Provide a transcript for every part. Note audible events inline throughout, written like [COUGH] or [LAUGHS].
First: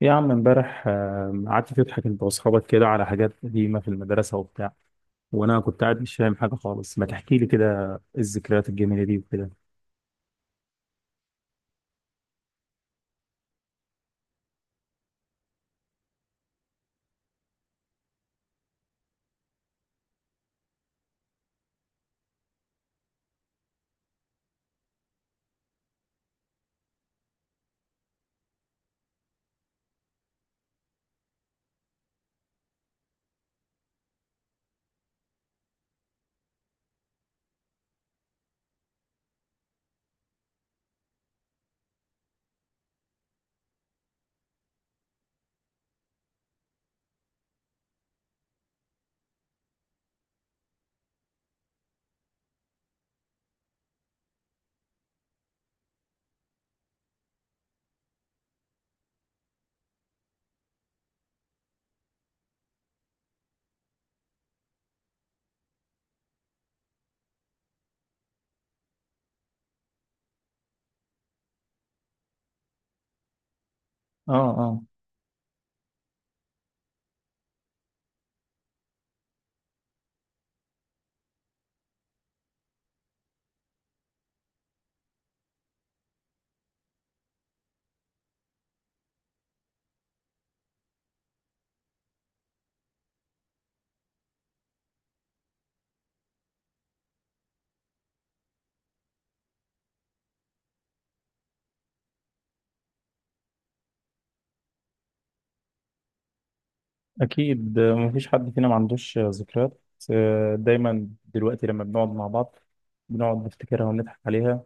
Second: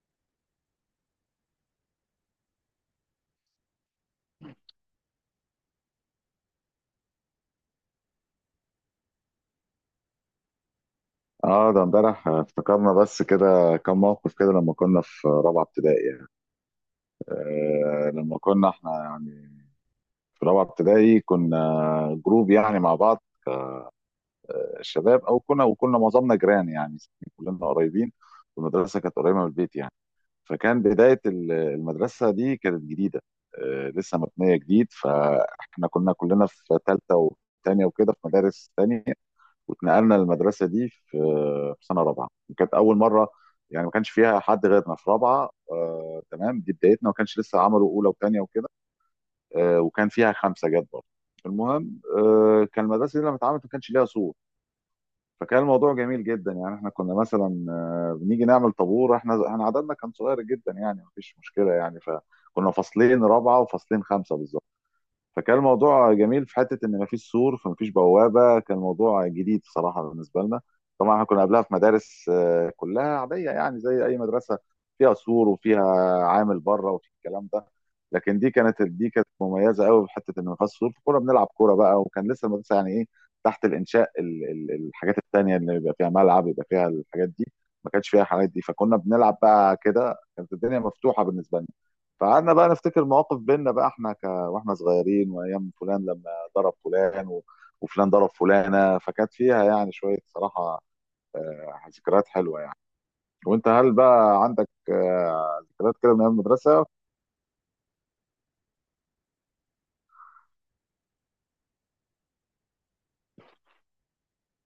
يا عم امبارح قعدت تضحك انت واصحابك كده على حاجات قديمة في المدرسة وبتاع، وانا كنت قاعد مش فاهم حاجة خالص، ما تحكي لي كده الذكريات الجميلة دي وكده. اه، ده امبارح افتكرنا بس كده كم موقف كده لما كنا في رابعه ابتدائي يعني. لما كنا احنا يعني في رابعه ابتدائي كنا جروب يعني مع بعض الشباب، او كنا معظمنا جيران يعني، كلنا قريبين والمدرسه كانت قريبه من البيت يعني. فكان بدايه المدرسه دي كانت جديده، لسه مبنيه جديد. فاحنا كنا كلنا في ثالثه وثانيه وكده في مدارس ثانيه، واتنقلنا للمدرسه دي في سنه رابعه، وكانت اول مره يعني ما كانش فيها حد غيرنا في رابعه. تمام، دي بدايتنا، ما كانش لسه عملوا اولى وثانيه وكده. وكان فيها خمسه جت برضه. المهم، كان المدرسه دي لما اتعملت ما كانش ليها سور، فكان الموضوع جميل جدا. يعني احنا كنا مثلا، بنيجي نعمل طابور، احنا عددنا كان صغير جدا يعني، ما فيش مشكله يعني. فكنا فصلين رابعه وفصلين خمسه بالظبط. فكان الموضوع جميل في حته ان مفيش سور فمفيش بوابه، كان موضوع جديد بصراحه بالنسبه لنا. طبعا احنا كنا قبلها في مدارس كلها عاديه يعني زي اي اه مدرسه اه فيها سور وفيها عامل بره وفي الكلام ده. لكن دي كانت مميزه قوي في حته ان مفيش سور، فكنا بنلعب كوره بقى. وكان لسه المدرسه يعني ايه، تحت الانشاء، الحاجات التانيه اللي بيبقى فيها ملعب، يبقى فيها الحاجات دي، ما كانش فيها الحاجات دي. فكنا بنلعب بقى كده، كانت الدنيا مفتوحه بالنسبه لنا. فقعدنا بقى نفتكر مواقف بينا بقى، احنا واحنا صغيرين، وايام فلان لما ضرب فلان وفلان ضرب فلانه. فكانت فيها يعني شويه صراحه ذكريات حلوه يعني. وانت، هل بقى عندك ذكريات كده من ايام المدرسه؟ اكيد، مفيش حد فينا ما عندوش ذكريات. دايما دلوقتي لما بنقعد مع بعض بنقعد نفتكرها ونضحك عليها،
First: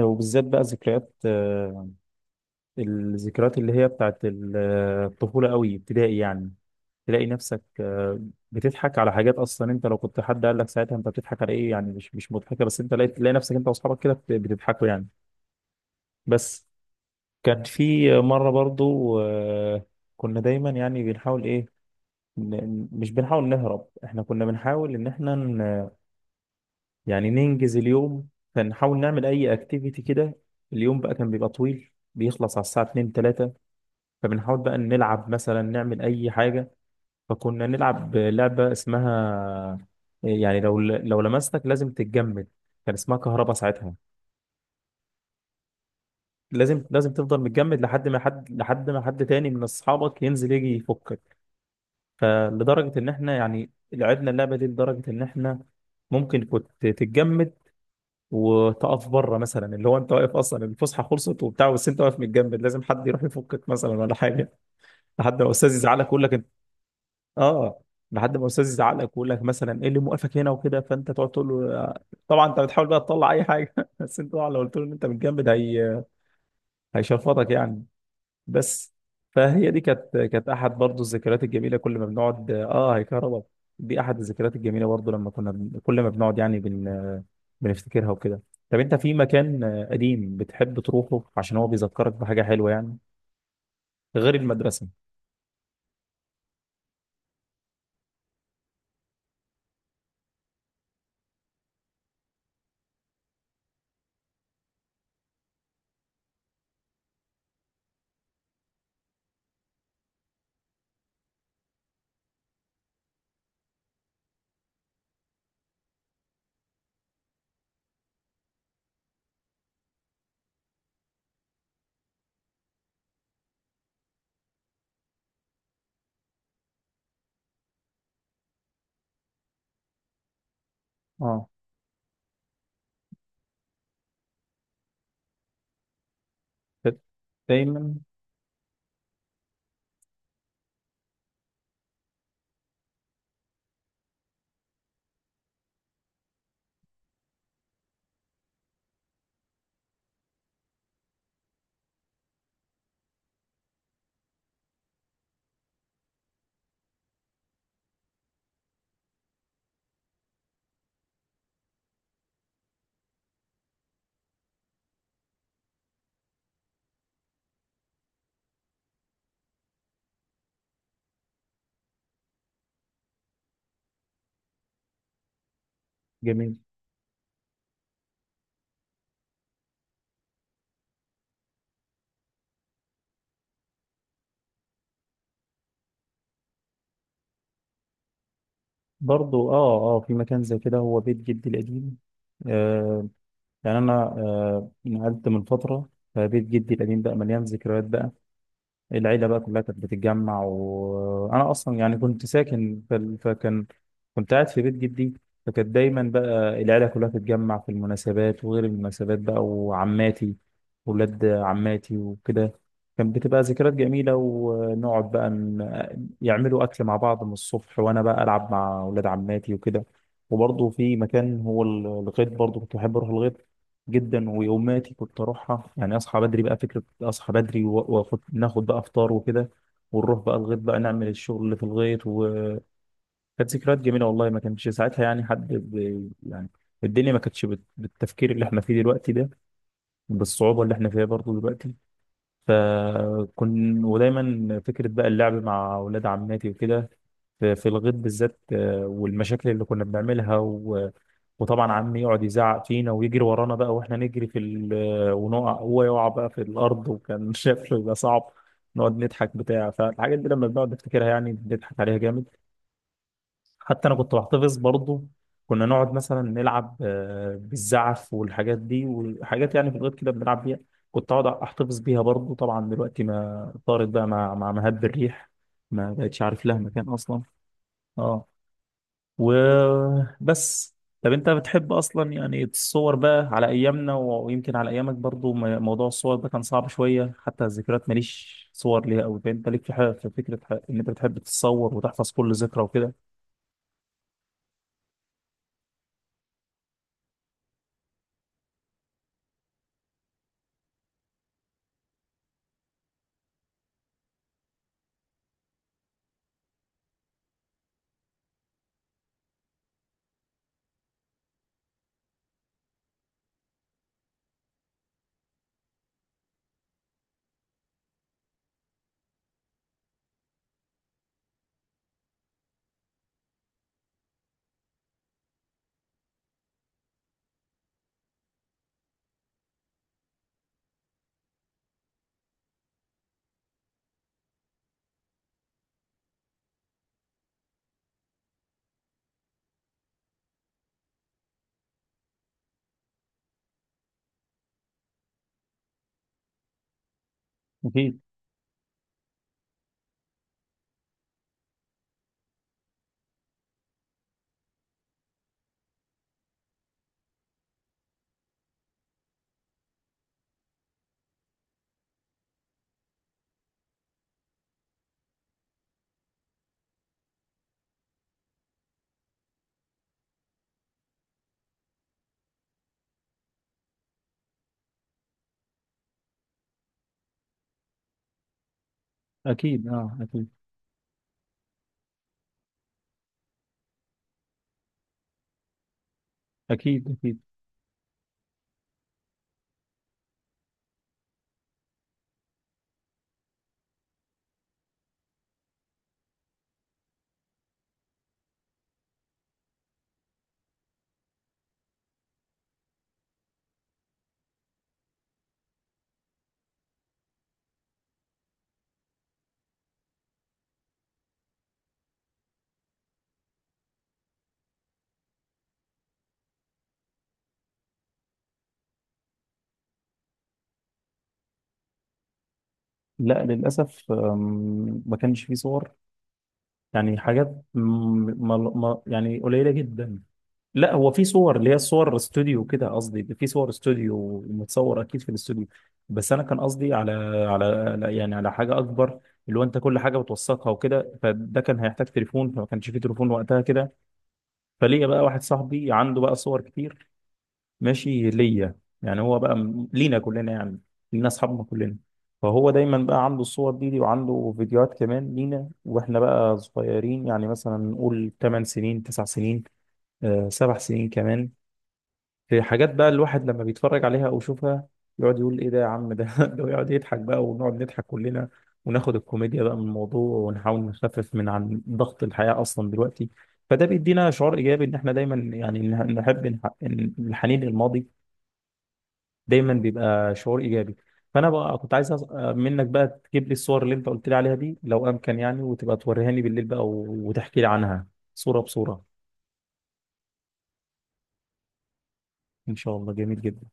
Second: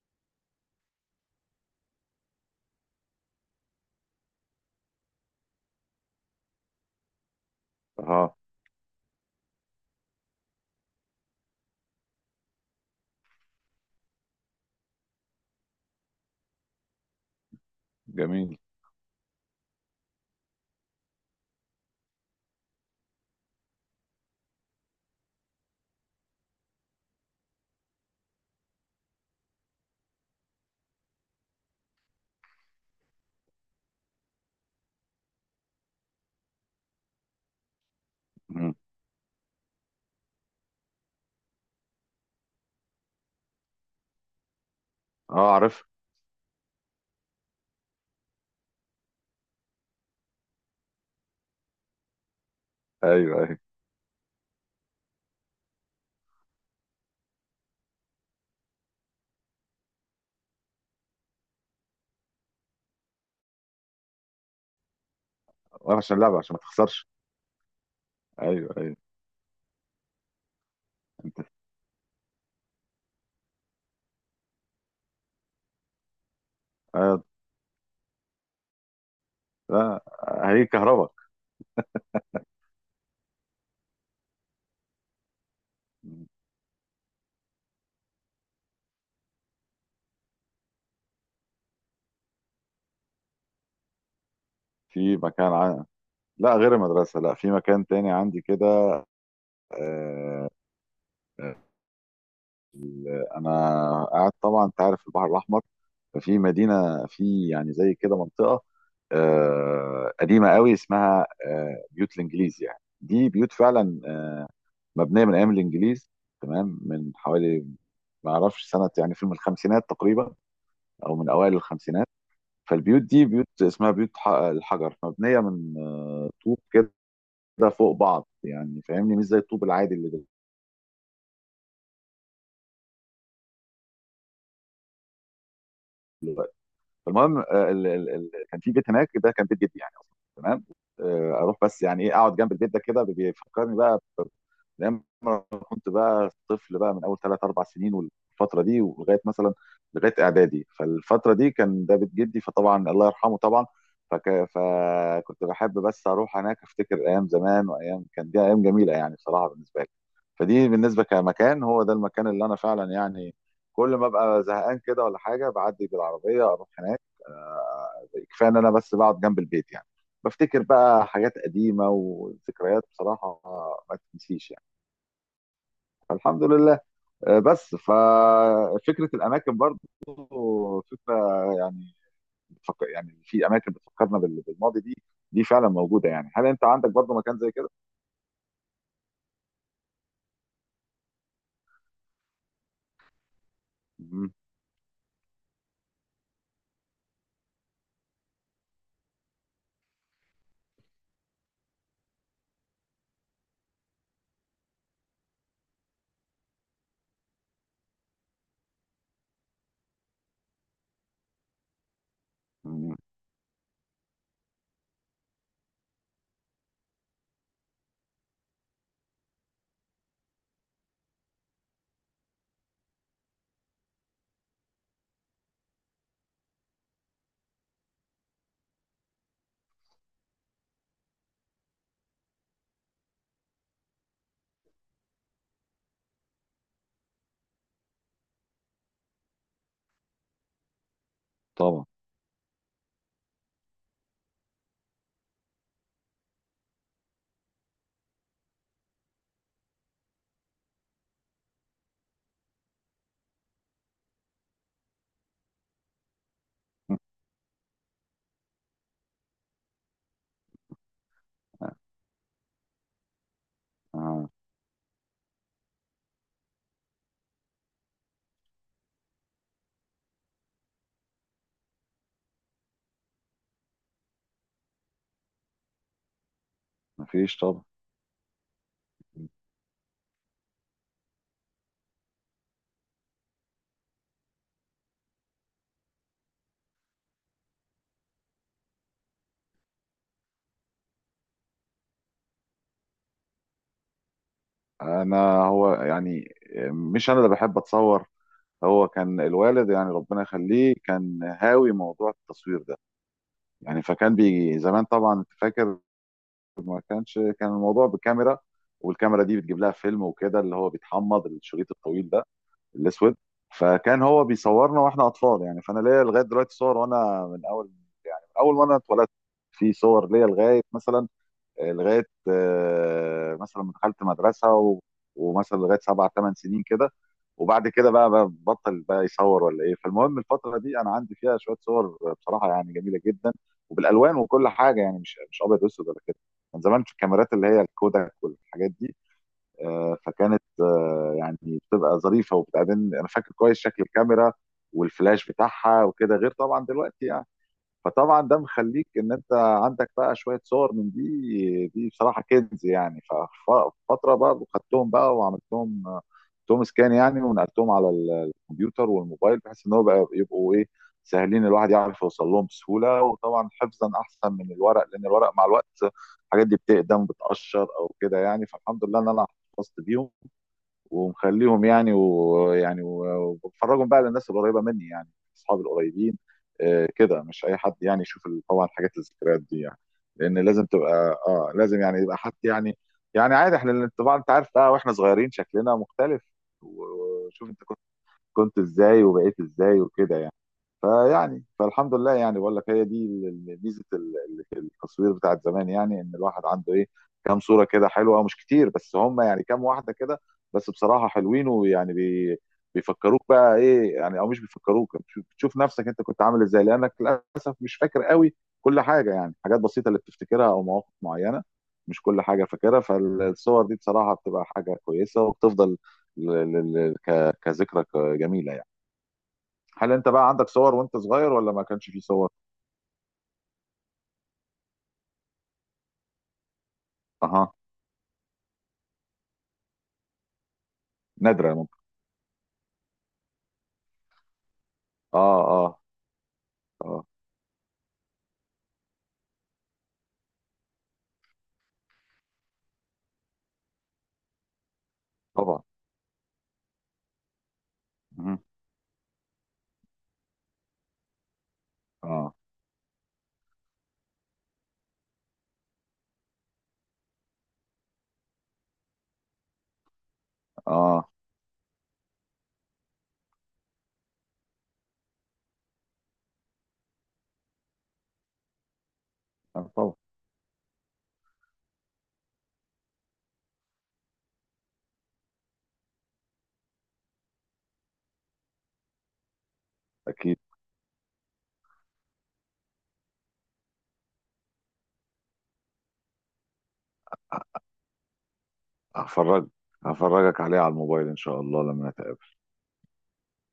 وبالذات بقى ذكريات الذكريات اللي هي بتاعت الطفولة قوي ابتدائي يعني. تلاقي نفسك اه. بتضحك على حاجات اصلا انت لو كنت حد قال لك ساعتها انت بتضحك على ايه، يعني مش مضحكه، بس انت تلاقي نفسك انت واصحابك كده بتضحكوا يعني. بس كان في مره جميل. برضو، كنا دايما يعني بنحاول ايه، مش بنحاول نهرب، احنا كنا بنحاول ان احنا يعني ننجز اليوم، فنحاول نعمل اي اكتيفيتي كده. اليوم بقى كان بيبقى طويل، بيخلص على الساعه 2 3، فبنحاول بقى نلعب مثلا، نعمل اي حاجه. فكنا نلعب لعبة مم. اسمها يعني لو لمستك لازم تتجمد، كان اسمها كهربا ساعتها. اه، عارف. لازم تفضل متجمد لحد ما حد، لحد ما حد تاني من اصحابك ينزل يجي يفكك. فلدرجة ان احنا ايوه، ايوه. يعني لعبنا اللعبة دي لدرجة ان احنا ممكن كنت تتجمد وتقف بره، مثلا اللي هو انت واقف اصلا، الفسحة خلصت وبتاع، بس انت واقف متجمد لازم حد يروح يفكك مثلا ولا حاجة. لحد ما الاستاذ وانا يزعلك عشان يقول لعبه، لك، عشان ما تخسرش. اه، لحد ما الاستاذ ايوه، يزعق ايوه. لك ويقول لك مثلا ايه اللي موقفك هنا وكده، فانت تقعد تقول له. طبعا انت بتحاول بقى تطلع اي حاجه [LAUGHS] بس انت طبعا لو قلت له ان انت متجمد هي آه. هيشرفطك يعني. بس فهي دي لا، كانت كانت هي احد برضو كهرباء. الذكريات الجميله، كل ما بنقعد اه هيكهرباء. دي احد الذكريات الجميله برضو، لما كنا كل ما بنقعد يعني بنفتكرها وكده. طب انت في مكان قديم بتحب تروحه عشان هو بيذكرك بحاجه حلوه يعني، غير المدرسه؟ في مكان عن... لا، غير المدرسه، لا، في مكان تاني عندي كده. آه، آه، انا قاعد، طبعا انت عارف البحر الاحمر، ففي مدينه في يعني زي كده منطقه قديمه قوي، اسمها بيوت الانجليز، يعني دي بيوت فعلا مبنيه من ايام الانجليز، تمام؟ من حوالي، ما اعرفش سنه يعني، في من الخمسينات تقريبا او من اوائل الخمسينات. فالبيوت دي بيوت اسمها بيوت الحجر، مبنيه من طوب كده فوق بعض يعني، فاهمني؟ مش زي الطوب العادي اللي. اه فالمهم، دايما كان في بيت هناك، ده كان بيت جدي يعني اصلا، تمام. اروح بس يعني ايه، اقعد جنب البيت ده كده، بيفكرني بقى ب- كنت بقى طفل بقى من اول 3 4 سنين والفتره دي، ولغايه مثلا لغايه اعدادي. فالفتره دي كان ده بيت جدي، فطبعا الله يرحمه طبعا. فك... فكنت بحب بس اروح هناك، افتكر ايام زمان، وايام كان دي ايام جميله يعني بصراحه بالنسبه لي. فدي بالنسبه كمكان، هو ده المكان اللي انا فعلا يعني كل ما ابقى زهقان كده ولا حاجه بعدي بالعربيه اروح هناك. آه، كفايه ان انا بس بقعد جنب البيت يعني، بفتكر بقى حاجات قديمه وذكريات بصراحه ما تنسيش يعني، فالحمد جميل لله. بس ففكره الاماكن برضو، فكره يعني، يعني في اماكن بتفكرنا بالماضي دي، دي فعلا موجوده يعني. هل انت عندك برضو مكان زي كده؟ برضو. اه اه، في مكان زي كده هو بيت جدي القديم. آه، يعني انا مم. آه نقلت من فتره، فبيت جدي القديم بقى مليان ذكريات بقى، العيلة بقى كلها كانت بتتجمع، وأنا أصلا يعني كنت ساكن في فكان كنت قاعد في بيت جدي. فكانت دايما بقى العيلة كلها تتجمع في المناسبات وغير المناسبات بقى، وعماتي ولاد عماتي وكده. مم. كان بتبقى ذكريات جميلة، ونقعد بقى يعملوا أكل مع بعض من الصبح، وأنا بقى ألعب مع ولاد عماتي وكده. وبرضه في مكان هو الغيط، برضه كنت بحب أروح الغيط جدا، ويوماتي كنت اروحها، يعني اصحى بدري بقى فكره، اصحى بدري واخد ناخد بقى افطار وكده، ونروح بقى الغيط بقى، نعمل الشغل اللي في الغيط. وكانت ذكريات جميله والله، ما كانش ساعتها يعني حد ب، يعني الدنيا ما كانتش بت، بالتفكير اللي احنا فيه دلوقتي ده، بالصعوبه اللي احنا فيها برضه دلوقتي. طبعا. فكن ودايما فكره بقى اللعب مع اولاد عماتي وكده، في الغيط بالذات، والمشاكل اللي كنا بنعملها، وطبعا عمي يقعد يزعق فينا ويجري ورانا بقى واحنا نجري في ال، ونقع هو يقع بقى في الارض، وكان [LAUGHS] شكله يبقى صعب، نقعد نضحك بتاع. فالحاجات دي لما بنقعد نفتكرها يعني بنضحك عليها جامد. حتى انا كنت آه. بحتفظ برضه، كنا نقعد مثلا نلعب بالزعف والحاجات دي، وحاجات يعني في الغيط كده بنلعب بيها، كنت اقعد احتفظ بيها برضه. طبعا دلوقتي ما طارت بقى مع مهب الريح، ما بقتش عارف لها مكان اصلا. مفيش طبعا. اه وبس. طب انت بتحب اصلا يعني الصور بقى، على ايامنا ويمكن على ايامك برضو موضوع الصور ده كان صعب شوية، حتى الذكريات ماليش صور ليها قوي. فانت ليك في حاجة، في فكرة ان انت بتحب تتصور وتحفظ كل ذكرى وكده؟ انا هو يعني مش انا اللي بحب اتصور، هو كان الوالد يعني ربنا يخليه كان هاوي موضوع التصوير ده يعني. فكان بيجي زمان، طبعا انت فاكر، ما كانش، كان الموضوع بكاميرا، والكاميرا دي بتجيب لها فيلم وكده، اللي هو بيتحمض، الشريط الطويل ده الاسود. فكان هو بيصورنا واحنا اطفال يعني. فانا ليا لغايه دلوقتي صور، وانا من اول ما انا اتولدت، في صور ليا لغايه مثلا، لغايه مثلا ما دخلت مدرسه ومثلا لغايه سبع ثمان سنين كده. وبعد كده بقى بطل بقى يصور ولا ايه. فالمهم الفتره دي انا عندي فيها شويه صور بصراحه يعني جميله جدا، وبالالوان وكل حاجه يعني، مش ابيض واسود ولا كده. كان زمان في الكاميرات اللي هي الكوداك والحاجات دي فكانت يعني بتبقى ظريفه، وبتقابلني انا فاكر كويس شكل الكاميرا والفلاش بتاعها وكده، غير طبعا دلوقتي يعني. اكيد فطبعا ده مخليك ان انت عندك بقى شويه صور من دي، دي بصراحه كنز يعني. ففتره بقى خدتهم بقى وعملتهم توم سكان يعني، ونقلتهم على الكمبيوتر والموبايل، بحيث ان هو بقى يبقوا ايه، سهلين، الواحد يعرف يوصل لهم بسهوله. وطبعا حفظا احسن من الورق، لان الورق مع الوقت الحاجات دي بتقدم بتقشر او كده يعني. فالحمد لله ان انا حفظت بيهم ومخليهم يعني، وبفرجهم بقى للناس القريبه مني يعني، اصحابي القريبين كده، مش اي حد يعني يشوف طبعا حاجات الذكريات دي اكيد يعني، اه اكيد لان لازم تبقى، لازم يعني يبقى حد يعني، يعني عادي. احنا طبعا انت عارف بقى، واحنا صغيرين شكلنا مختلف، اكيد اكيد. وشوف انت كنت ازاي وبقيت ازاي وكده يعني. فيعني فالحمد لله يعني، بقول لك هي دي ميزه التصوير بتاعت زمان يعني، ان الواحد عنده ايه، كام صوره كده حلوه، مش كتير بس هم يعني كام واحده كده، بس بصراحه حلوين، ويعني بيفكروك بقى ايه يعني، او مش بيفكروك، بتشوف نفسك انت كنت عامل ازاي، لانك للاسف مش فاكر قوي كل حاجه يعني. حاجات بسيطه اللي بتفتكرها، او مواقف معينه، مش كل حاجه فاكرها. فالصور دي بصراحه بتبقى حاجه كويسه، وبتفضل كذكرى جميله يعني. هل انت بقى عندك صور وانت صغير، ولا ما كانش فيه صور؟ لا للاسف، ما كانش في صور، يعني حاجات اها. يعني قليلة جدا. لا هو في صور اللي نادرة هي ممكن. صور استوديو كده، قصدي في صور استوديو متصور اكيد في اه، الاستوديو، اه. بس انا كان قصدي على اه. على يعني على حاجه اكبر، اللي هو انت كل حاجه بتوثقها وكده، فده كان هيحتاج تليفون، فما كانش فيه تليفون وقتها كده. فليا بقى واحد طبعا. صاحبي عنده بقى صور كتير ماشي مهم. ليا، يعني هو بقى لينا كلنا يعني، لينا اصحابنا كلنا. اه، فهو دايما بقى عنده الصور دي، وعنده فيديوهات كمان لينا واحنا بقى صغيرين، يعني مثلا نقول 8 سنين 9 سنين، سبع سنين اه. كمان. في حاجات بقى الواحد لما بيتفرج عليها او يشوفها يقعد يقول ايه ده يا عم ده [LAUGHS] ده، ويقعد يضحك بقى ونقعد نضحك كلنا، وناخد الكوميديا بقى من طبعا. الموضوع، ونحاول نخفف من عن ضغط الحياة اصلا دلوقتي. فده بيدينا شعور ايجابي، ان احنا دايما يعني نحب إن الحنين للماضي دايما بيبقى اكيد. شعور ايجابي. فانا بقى كنت عايز منك بقى تجيب لي الصور اللي انت قلت لي عليها دي لو امكن يعني، وتبقى توريهاني بالليل بقى، وتحكي لي عنها صورة بصورة. هفرج هفرجك عليه على الموبايل ان شاء الله لما نتقابل. ان شاء الله جميل جدا.